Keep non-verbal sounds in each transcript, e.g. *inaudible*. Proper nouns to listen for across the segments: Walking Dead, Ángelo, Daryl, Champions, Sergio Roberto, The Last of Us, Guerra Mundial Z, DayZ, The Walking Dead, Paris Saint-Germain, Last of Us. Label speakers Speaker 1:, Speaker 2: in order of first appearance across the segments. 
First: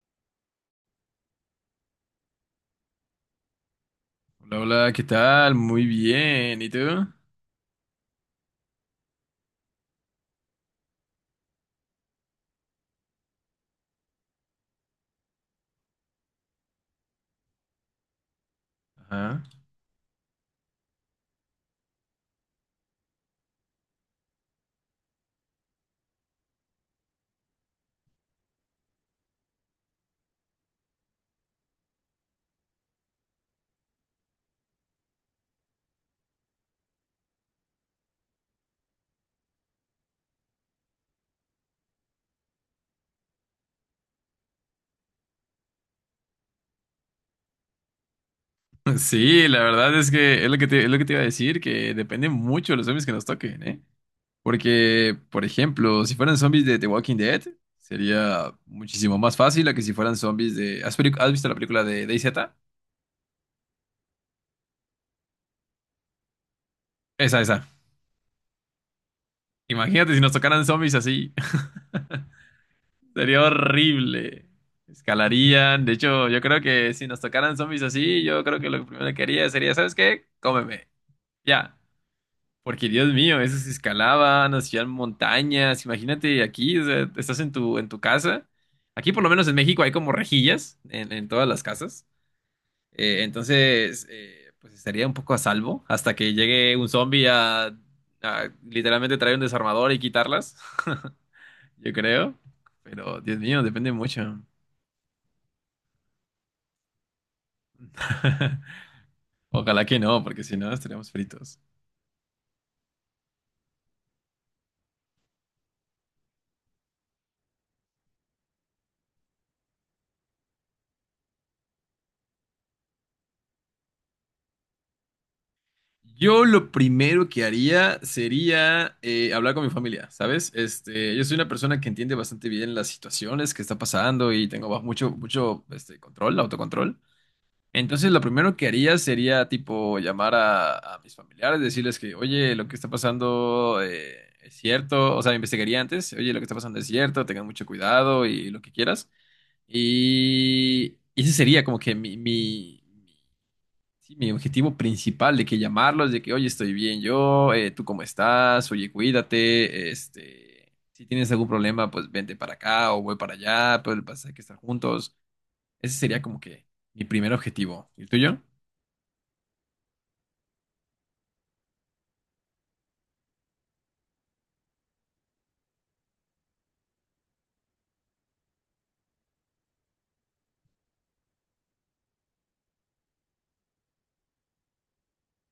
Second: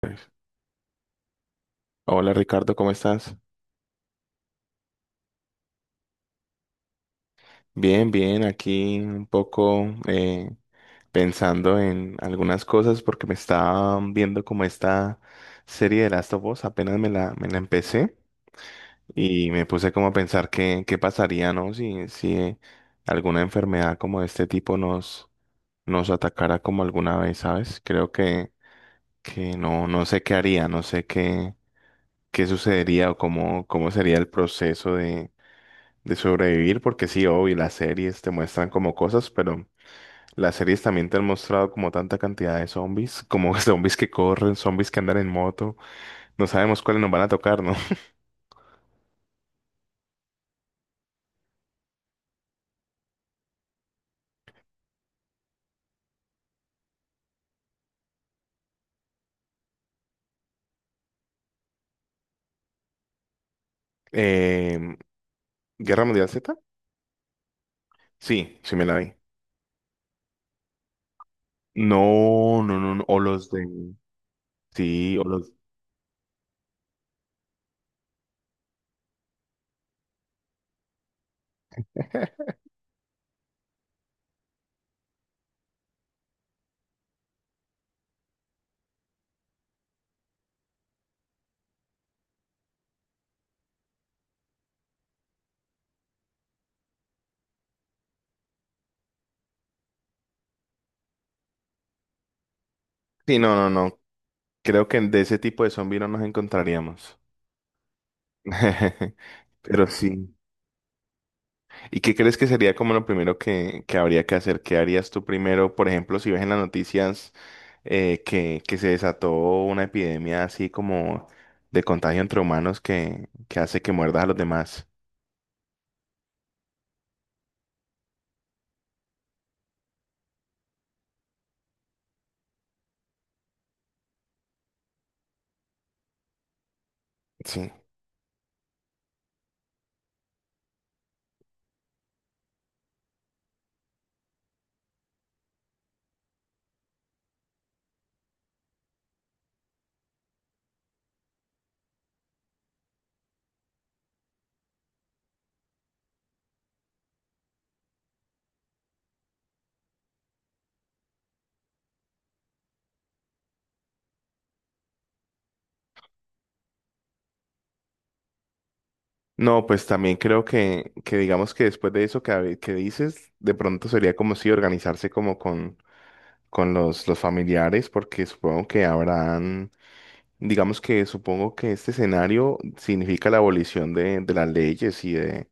Speaker 1: Pues, hola Ricardo, ¿cómo estás?
Speaker 2: Hola, hola, ¿qué tal? Muy bien, ¿y tú?
Speaker 1: Bien, bien, aquí un poco pensando en algunas cosas porque me estaba viendo como esta serie de Last of Us, apenas me la empecé
Speaker 2: Ajá.
Speaker 1: y me puse como a pensar qué pasaría, ¿no? Si alguna enfermedad como de este tipo nos atacara como alguna vez, ¿sabes? Que no sé qué haría, no sé qué, qué sucedería o cómo sería el proceso de sobrevivir, porque sí, obvio, las series te muestran como cosas, pero las series también te han mostrado como tanta cantidad de zombies, como *laughs* zombies que corren, zombies que andan en moto, no sabemos cuáles nos van a tocar, ¿no? *laughs*
Speaker 2: *laughs* Sí, la verdad es que es lo que te iba a decir, que depende mucho de los zombies que nos toquen, ¿eh? Porque, por ejemplo, si fueran zombies de The Walking Dead, sería muchísimo más fácil a que si fueran zombies de... has visto la película de DayZ?
Speaker 1: Eh, ¿Guerra Mundial Z?
Speaker 2: Esa, esa.
Speaker 1: Sí, sí me la vi.
Speaker 2: Imagínate si nos tocaran zombies así,
Speaker 1: No, no, no, no,
Speaker 2: *laughs*
Speaker 1: o
Speaker 2: sería
Speaker 1: los de...
Speaker 2: horrible.
Speaker 1: Sí, o los...
Speaker 2: Escalarían, de hecho, yo creo que si nos tocaran zombies así, yo creo que lo primero que haría sería, ¿sabes qué? Cómeme, ya. Porque Dios mío, esos escalaban, hacían montañas. Imagínate aquí, o sea, estás en tu casa. Aquí, por lo menos en México, hay como rejillas en todas las casas. Entonces, pues estaría un poco a salvo hasta que llegue un zombie a literalmente traer un desarmador y quitarlas. *laughs* Yo creo. Pero,
Speaker 1: Sí,
Speaker 2: Dios
Speaker 1: no,
Speaker 2: mío,
Speaker 1: no,
Speaker 2: depende
Speaker 1: no,
Speaker 2: mucho.
Speaker 1: creo que de ese tipo de zombies no nos encontraríamos.
Speaker 2: *laughs*
Speaker 1: *laughs*
Speaker 2: Ojalá
Speaker 1: Pero
Speaker 2: que no,
Speaker 1: sí.
Speaker 2: porque si no, estaríamos fritos.
Speaker 1: ¿Y qué crees que sería como lo primero que habría que hacer? ¿Qué harías tú primero? Por ejemplo, si ves en las noticias que se desató una epidemia así como de contagio entre humanos que hace que muerdas a los demás.
Speaker 2: Yo lo primero que haría sería hablar con mi familia, ¿sabes? Este, yo soy una persona que entiende bastante bien las situaciones que está pasando y tengo mucho, mucho este, control, autocontrol.
Speaker 1: Sí.
Speaker 2: Entonces, lo primero que haría sería, tipo, llamar a mis familiares, decirles que, oye, lo que está pasando es cierto, o sea, investigaría antes, oye, lo que está pasando es cierto, tengan mucho cuidado y lo que quieras. Y ese sería como que sí, mi objetivo principal de que llamarlos, de que, oye, estoy bien yo, tú cómo estás, oye, cuídate, este, si tienes algún problema, pues vente para acá o voy para allá, pero el pasa es que estar juntos. Ese sería como que mi primer objetivo. ¿Y el tuyo?
Speaker 1: No, pues también creo que digamos que después de eso que, que dices, de pronto sería como si organizarse como con los familiares, porque supongo que habrán. Digamos que supongo que este escenario significa la abolición de las leyes y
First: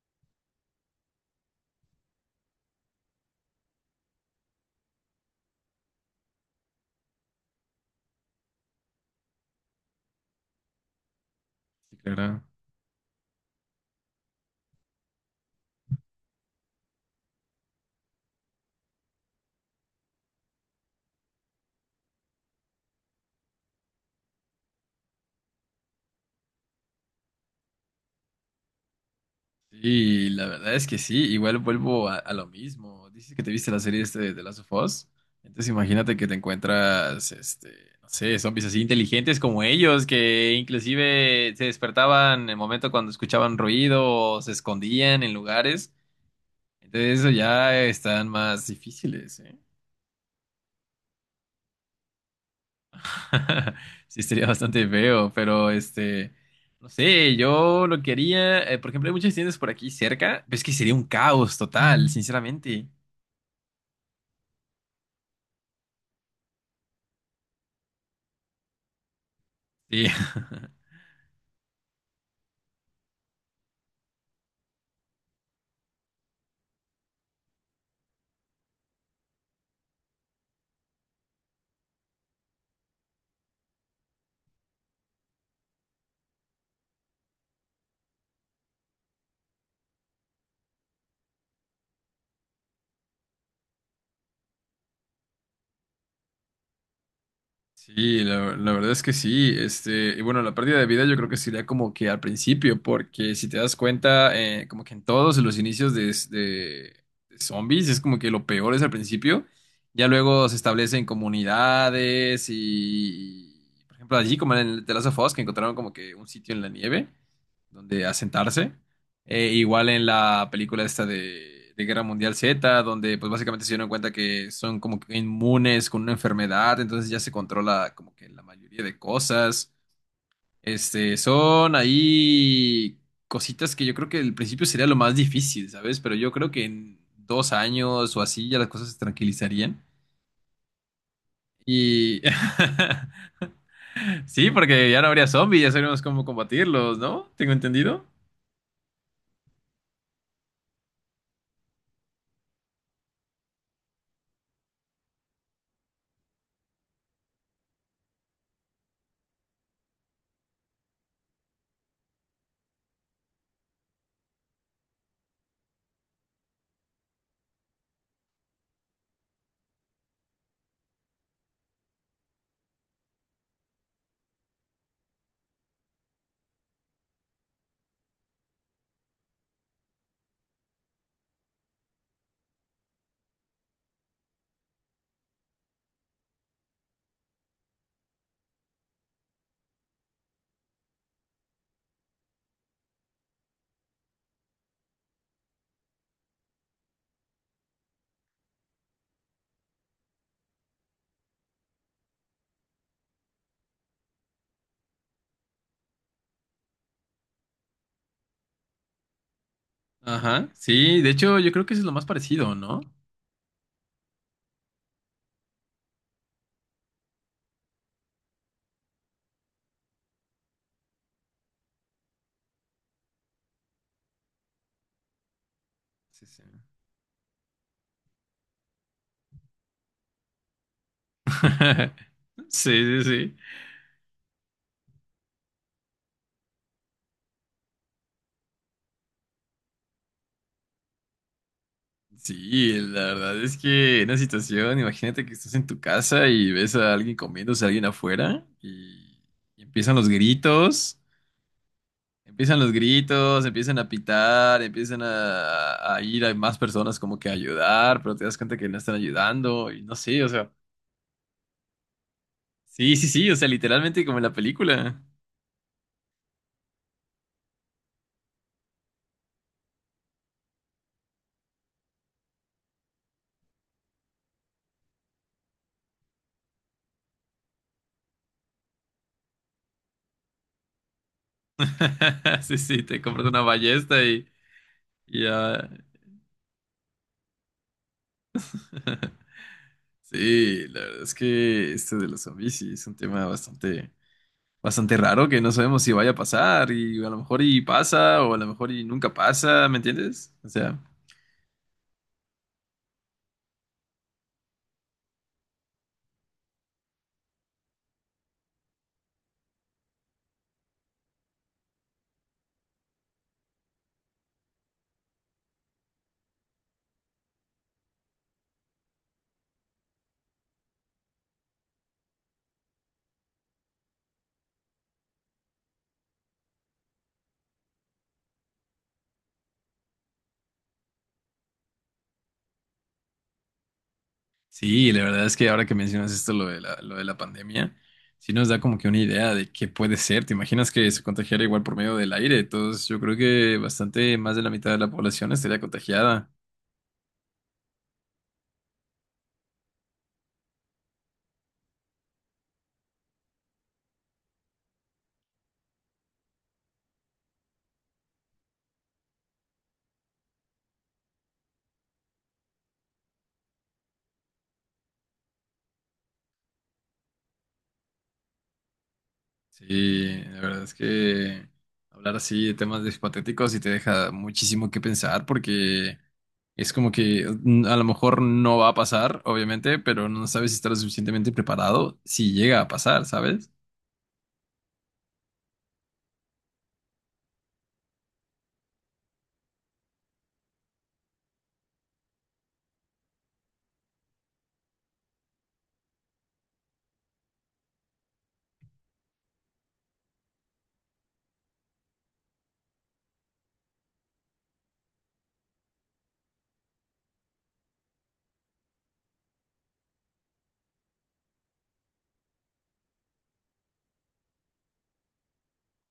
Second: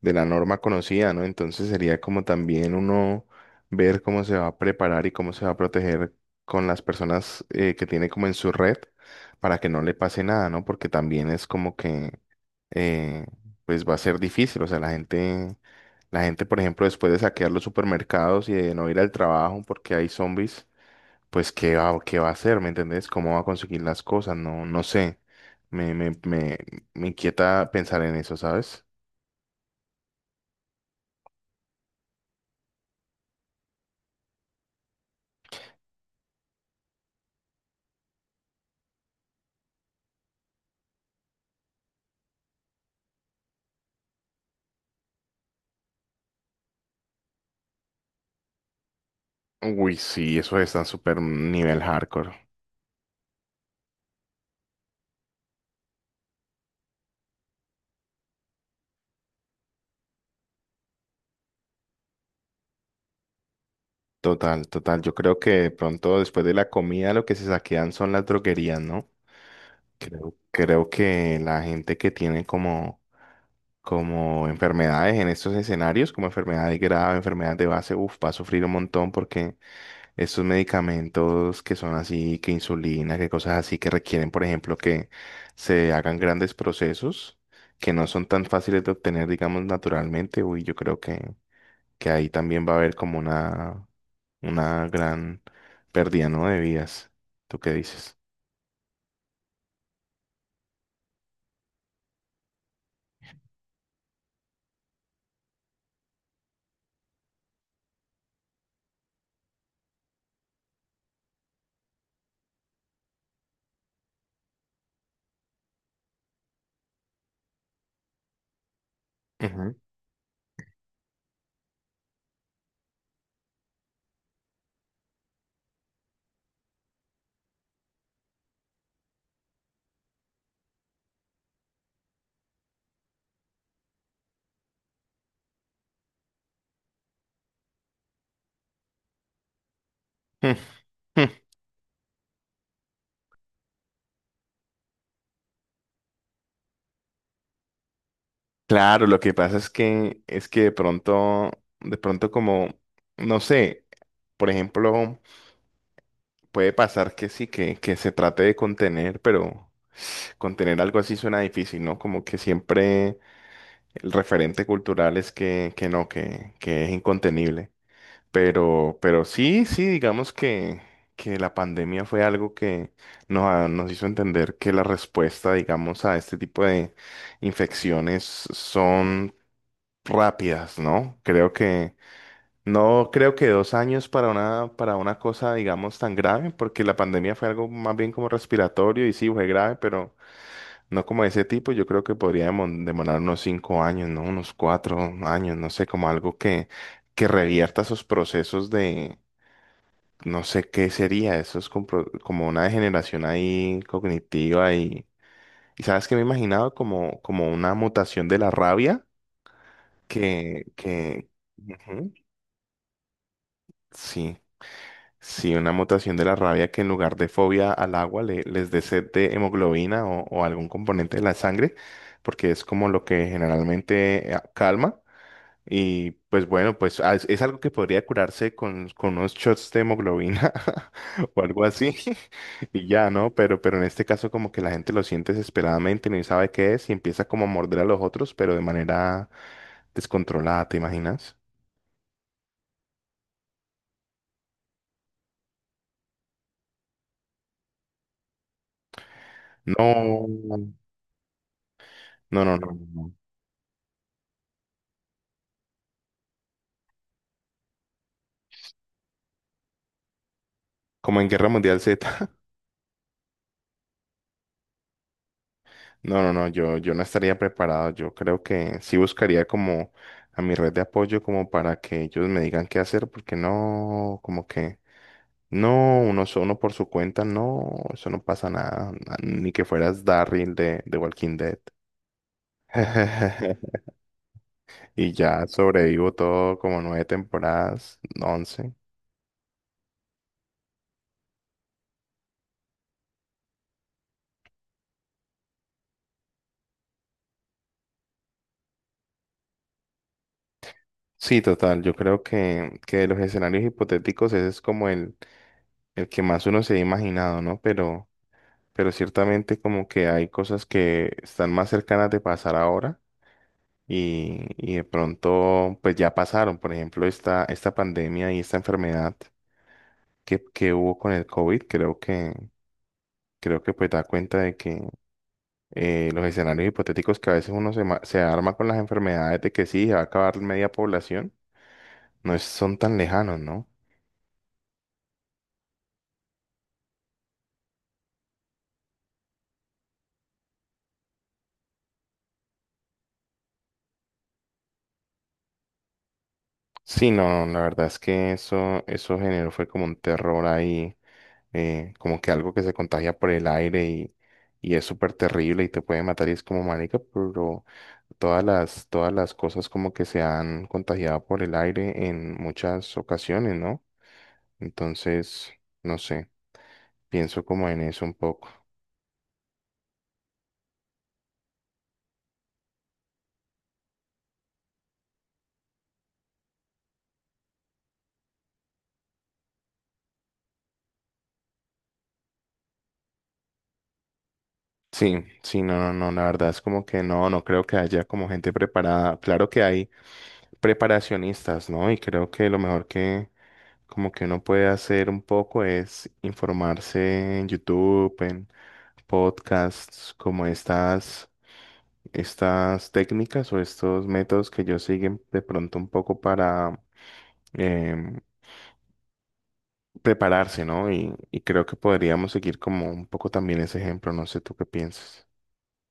Speaker 1: de la norma conocida, ¿no? Entonces sería como también uno ver cómo se va a preparar y cómo se va a proteger con las personas que tiene como en su red para que no le pase nada, ¿no? Porque también es como
Speaker 2: Sí,
Speaker 1: que
Speaker 2: claro.
Speaker 1: eh, pues va a ser difícil, o sea, la gente, por ejemplo, después de saquear los supermercados y de no ir al trabajo porque hay zombies pues qué va a hacer, ¿me entendés? ¿Cómo va a conseguir las cosas? No, no sé. Me, me, me, me inquieta pensar en eso, ¿sabes?
Speaker 2: Sí, la verdad es que sí, igual vuelvo a lo mismo. Dices que te viste la serie este de The Last of Us. Entonces imagínate que te encuentras, este, no sé, zombies así inteligentes como ellos, que inclusive se despertaban en el momento cuando escuchaban ruido o se escondían en lugares. Entonces eso ya están más difíciles, ¿eh?
Speaker 1: Uy, sí, eso está súper nivel hardcore.
Speaker 2: *laughs* Sí, sería bastante feo, pero este, no sé, yo lo quería, por ejemplo, hay muchas tiendas por aquí cerca, pero es que sería un caos total, sinceramente.
Speaker 1: Total, total. Yo creo que de pronto después de la comida lo que se saquean son las droguerías, ¿no?
Speaker 2: Sí, *laughs*
Speaker 1: Creo que la gente que tiene como enfermedades en estos escenarios, como enfermedades graves, enfermedades de base, uf, va a sufrir un montón porque estos medicamentos que son así, que insulina, que cosas así que requieren, por ejemplo, que se hagan grandes procesos que no son tan fáciles de obtener, digamos, naturalmente. Uy, yo creo que ahí también va a haber como una gran pérdida, ¿no? De vidas. ¿Tú qué dices?
Speaker 2: sí, la verdad es que sí. Este, y bueno, la pérdida de vida yo creo que sería como que al principio, porque si te das cuenta, como que en todos los inicios de zombies es como que lo peor es al principio. Ya luego se establecen comunidades por ejemplo, allí como en el The Last of Us, que encontraron como que un sitio en la nieve donde asentarse.
Speaker 1: Ujú.
Speaker 2: Igual en la película esta de Guerra Mundial Z, donde pues básicamente se dieron cuenta que son como que inmunes con una enfermedad, entonces ya se controla como que la mayoría de cosas. Este, son ahí cositas que yo creo que al principio sería lo más difícil, ¿sabes? Pero yo creo que en 2 años o así ya las cosas se tranquilizarían.
Speaker 1: *laughs* Mm, mm.
Speaker 2: Y *laughs* sí, porque ya no habría zombies, ya sabríamos cómo combatirlos, ¿no? Tengo entendido.
Speaker 1: Claro, lo que pasa es que de pronto como, no sé, por ejemplo, puede pasar que sí, que se trate de contener, pero contener algo así suena difícil, ¿no? Como que siempre el referente cultural es que no, que es incontenible. Pero sí, sí, digamos que la pandemia fue algo que nos, nos hizo entender que la respuesta, digamos, a este tipo de infecciones son rápidas, ¿no? Creo que, no creo que 2 años para para una cosa, digamos, tan grave, porque la pandemia fue algo más bien como respiratorio y sí, fue grave, pero... No como ese tipo, yo creo que podríamos demorar unos 5 años, ¿no? Unos 4 años, no sé, como algo que revierta esos procesos de, no sé qué sería, eso es como, una degeneración ahí cognitiva y ¿sabes qué me he imaginado? Como, como una mutación de la rabia
Speaker 2: Ajá,
Speaker 1: que,
Speaker 2: sí, de
Speaker 1: que,
Speaker 2: hecho yo creo que eso es lo más
Speaker 1: ujú,
Speaker 2: parecido, ¿no?
Speaker 1: sí, sí, una mutación de la rabia que en lugar de fobia al agua les dé sed de hemoglobina o algún componente de la sangre, porque es como lo que generalmente calma. Y
Speaker 2: Sí, sí.
Speaker 1: pues bueno, pues ah, es algo que podría curarse con unos shots de hemoglobina *laughs* o algo así.
Speaker 2: *laughs*
Speaker 1: *laughs* Y
Speaker 2: Sí, sí,
Speaker 1: ya, ¿no?
Speaker 2: sí.
Speaker 1: Pero en este caso como que la gente lo siente desesperadamente, no sabe qué es y empieza como a morder a los otros, pero de manera descontrolada, ¿te imaginas?
Speaker 2: Sí, la verdad es que en una situación, imagínate que estás en tu casa y ves a alguien comiéndose a alguien afuera , y empiezan los
Speaker 1: No, no,
Speaker 2: gritos,
Speaker 1: no, no.
Speaker 2: empiezan
Speaker 1: no.
Speaker 2: los
Speaker 1: no.
Speaker 2: gritos, empiezan a pitar, empiezan a ir a más personas como que a ayudar, pero te das cuenta que no están ayudando y no sé, o sea,
Speaker 1: Como en Guerra Mundial Z.
Speaker 2: sí, sí, sí, o sea, literalmente como en la película.
Speaker 1: No, no, no, yo no estaría preparado. Yo creo que sí buscaría como a mi red de apoyo como para que ellos me digan qué hacer, porque no, como que no, uno solo por su cuenta, no, eso no pasa nada, ni que fueras Daryl de Walking Dead.
Speaker 2: *laughs* Sí, sí, te compras una
Speaker 1: *laughs*
Speaker 2: ballesta
Speaker 1: Y
Speaker 2: y
Speaker 1: ya
Speaker 2: ya.
Speaker 1: sobrevivo todo como 9 temporadas, 11.
Speaker 2: *laughs* Sí, la verdad es que este de los zombies sí es un tema bastante, bastante raro que no sabemos si vaya a pasar y a lo mejor y pasa o a lo mejor y nunca pasa, ¿me entiendes? O sea,
Speaker 1: Sí, total, yo creo que de los escenarios hipotéticos ese es como el que más uno se ha imaginado, ¿no? Pero ciertamente como que hay cosas que están más cercanas de pasar ahora y de pronto pues ya pasaron. Por ejemplo, esta pandemia y esta enfermedad que hubo con el COVID, creo que pues da cuenta de que los escenarios hipotéticos que a veces uno se, se arma con las enfermedades de que sí, se va a acabar media población, no es- son tan lejanos, ¿no?
Speaker 2: sí, la verdad es que ahora que mencionas esto, lo de la pandemia, sí nos da como que una idea de qué puede ser. ¿Te imaginas que se contagiara igual por medio del aire? Entonces yo creo que bastante más de la mitad de la población estaría contagiada.
Speaker 1: Sí, no, la verdad es que eso generó fue como un terror ahí como que algo que se contagia por el aire y es súper terrible y te puede matar y es como marica, pero todas las cosas como que se han contagiado por el aire en muchas ocasiones, ¿no? Entonces, no sé, pienso como en eso un poco.
Speaker 2: Sí, la verdad es que hablar así de temas de hipotéticos sí te deja muchísimo que pensar porque es como que mm, a lo mejor no va a pasar, obviamente, pero no sabes si estás lo suficientemente preparado si llega a pasar, ¿sabes?
Speaker 1: Sí, sí, no, no, no, la verdad es como que no, no creo que haya como gente preparada. Claro que hay preparacionistas, ¿no? Y creo que lo mejor como que uno puede hacer un poco es informarse en YouTube, en podcasts, como estas técnicas o estos métodos que ellos siguen de pronto un poco para em, prepararse, ¿no? Y creo que podríamos seguir como un poco también ese ejemplo, no sé tú qué piensas.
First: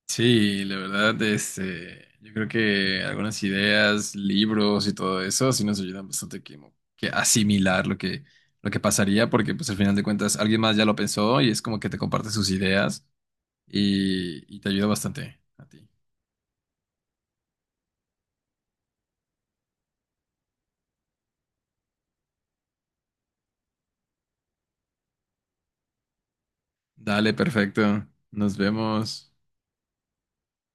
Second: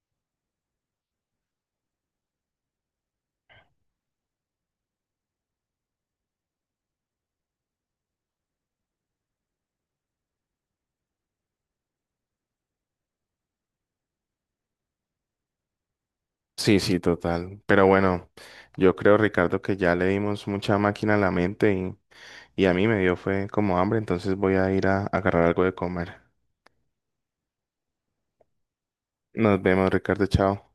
Speaker 2: Sí, la verdad, este, yo creo que algunas ideas, libros y todo eso sí nos ayudan bastante que asimilar lo que pasaría porque pues al final de cuentas alguien más ya lo pensó y es como que te comparte sus ideas y te ayuda bastante a ti.
Speaker 1: Sí, sí, total. Pero bueno, yo creo, Ricardo, que ya le dimos mucha máquina a la mente y a mí me dio fue como hambre, entonces voy a ir a agarrar algo de comer.
Speaker 2: Dale, perfecto. Nos vemos.
Speaker 1: Nos vemos, Ricardo, chao.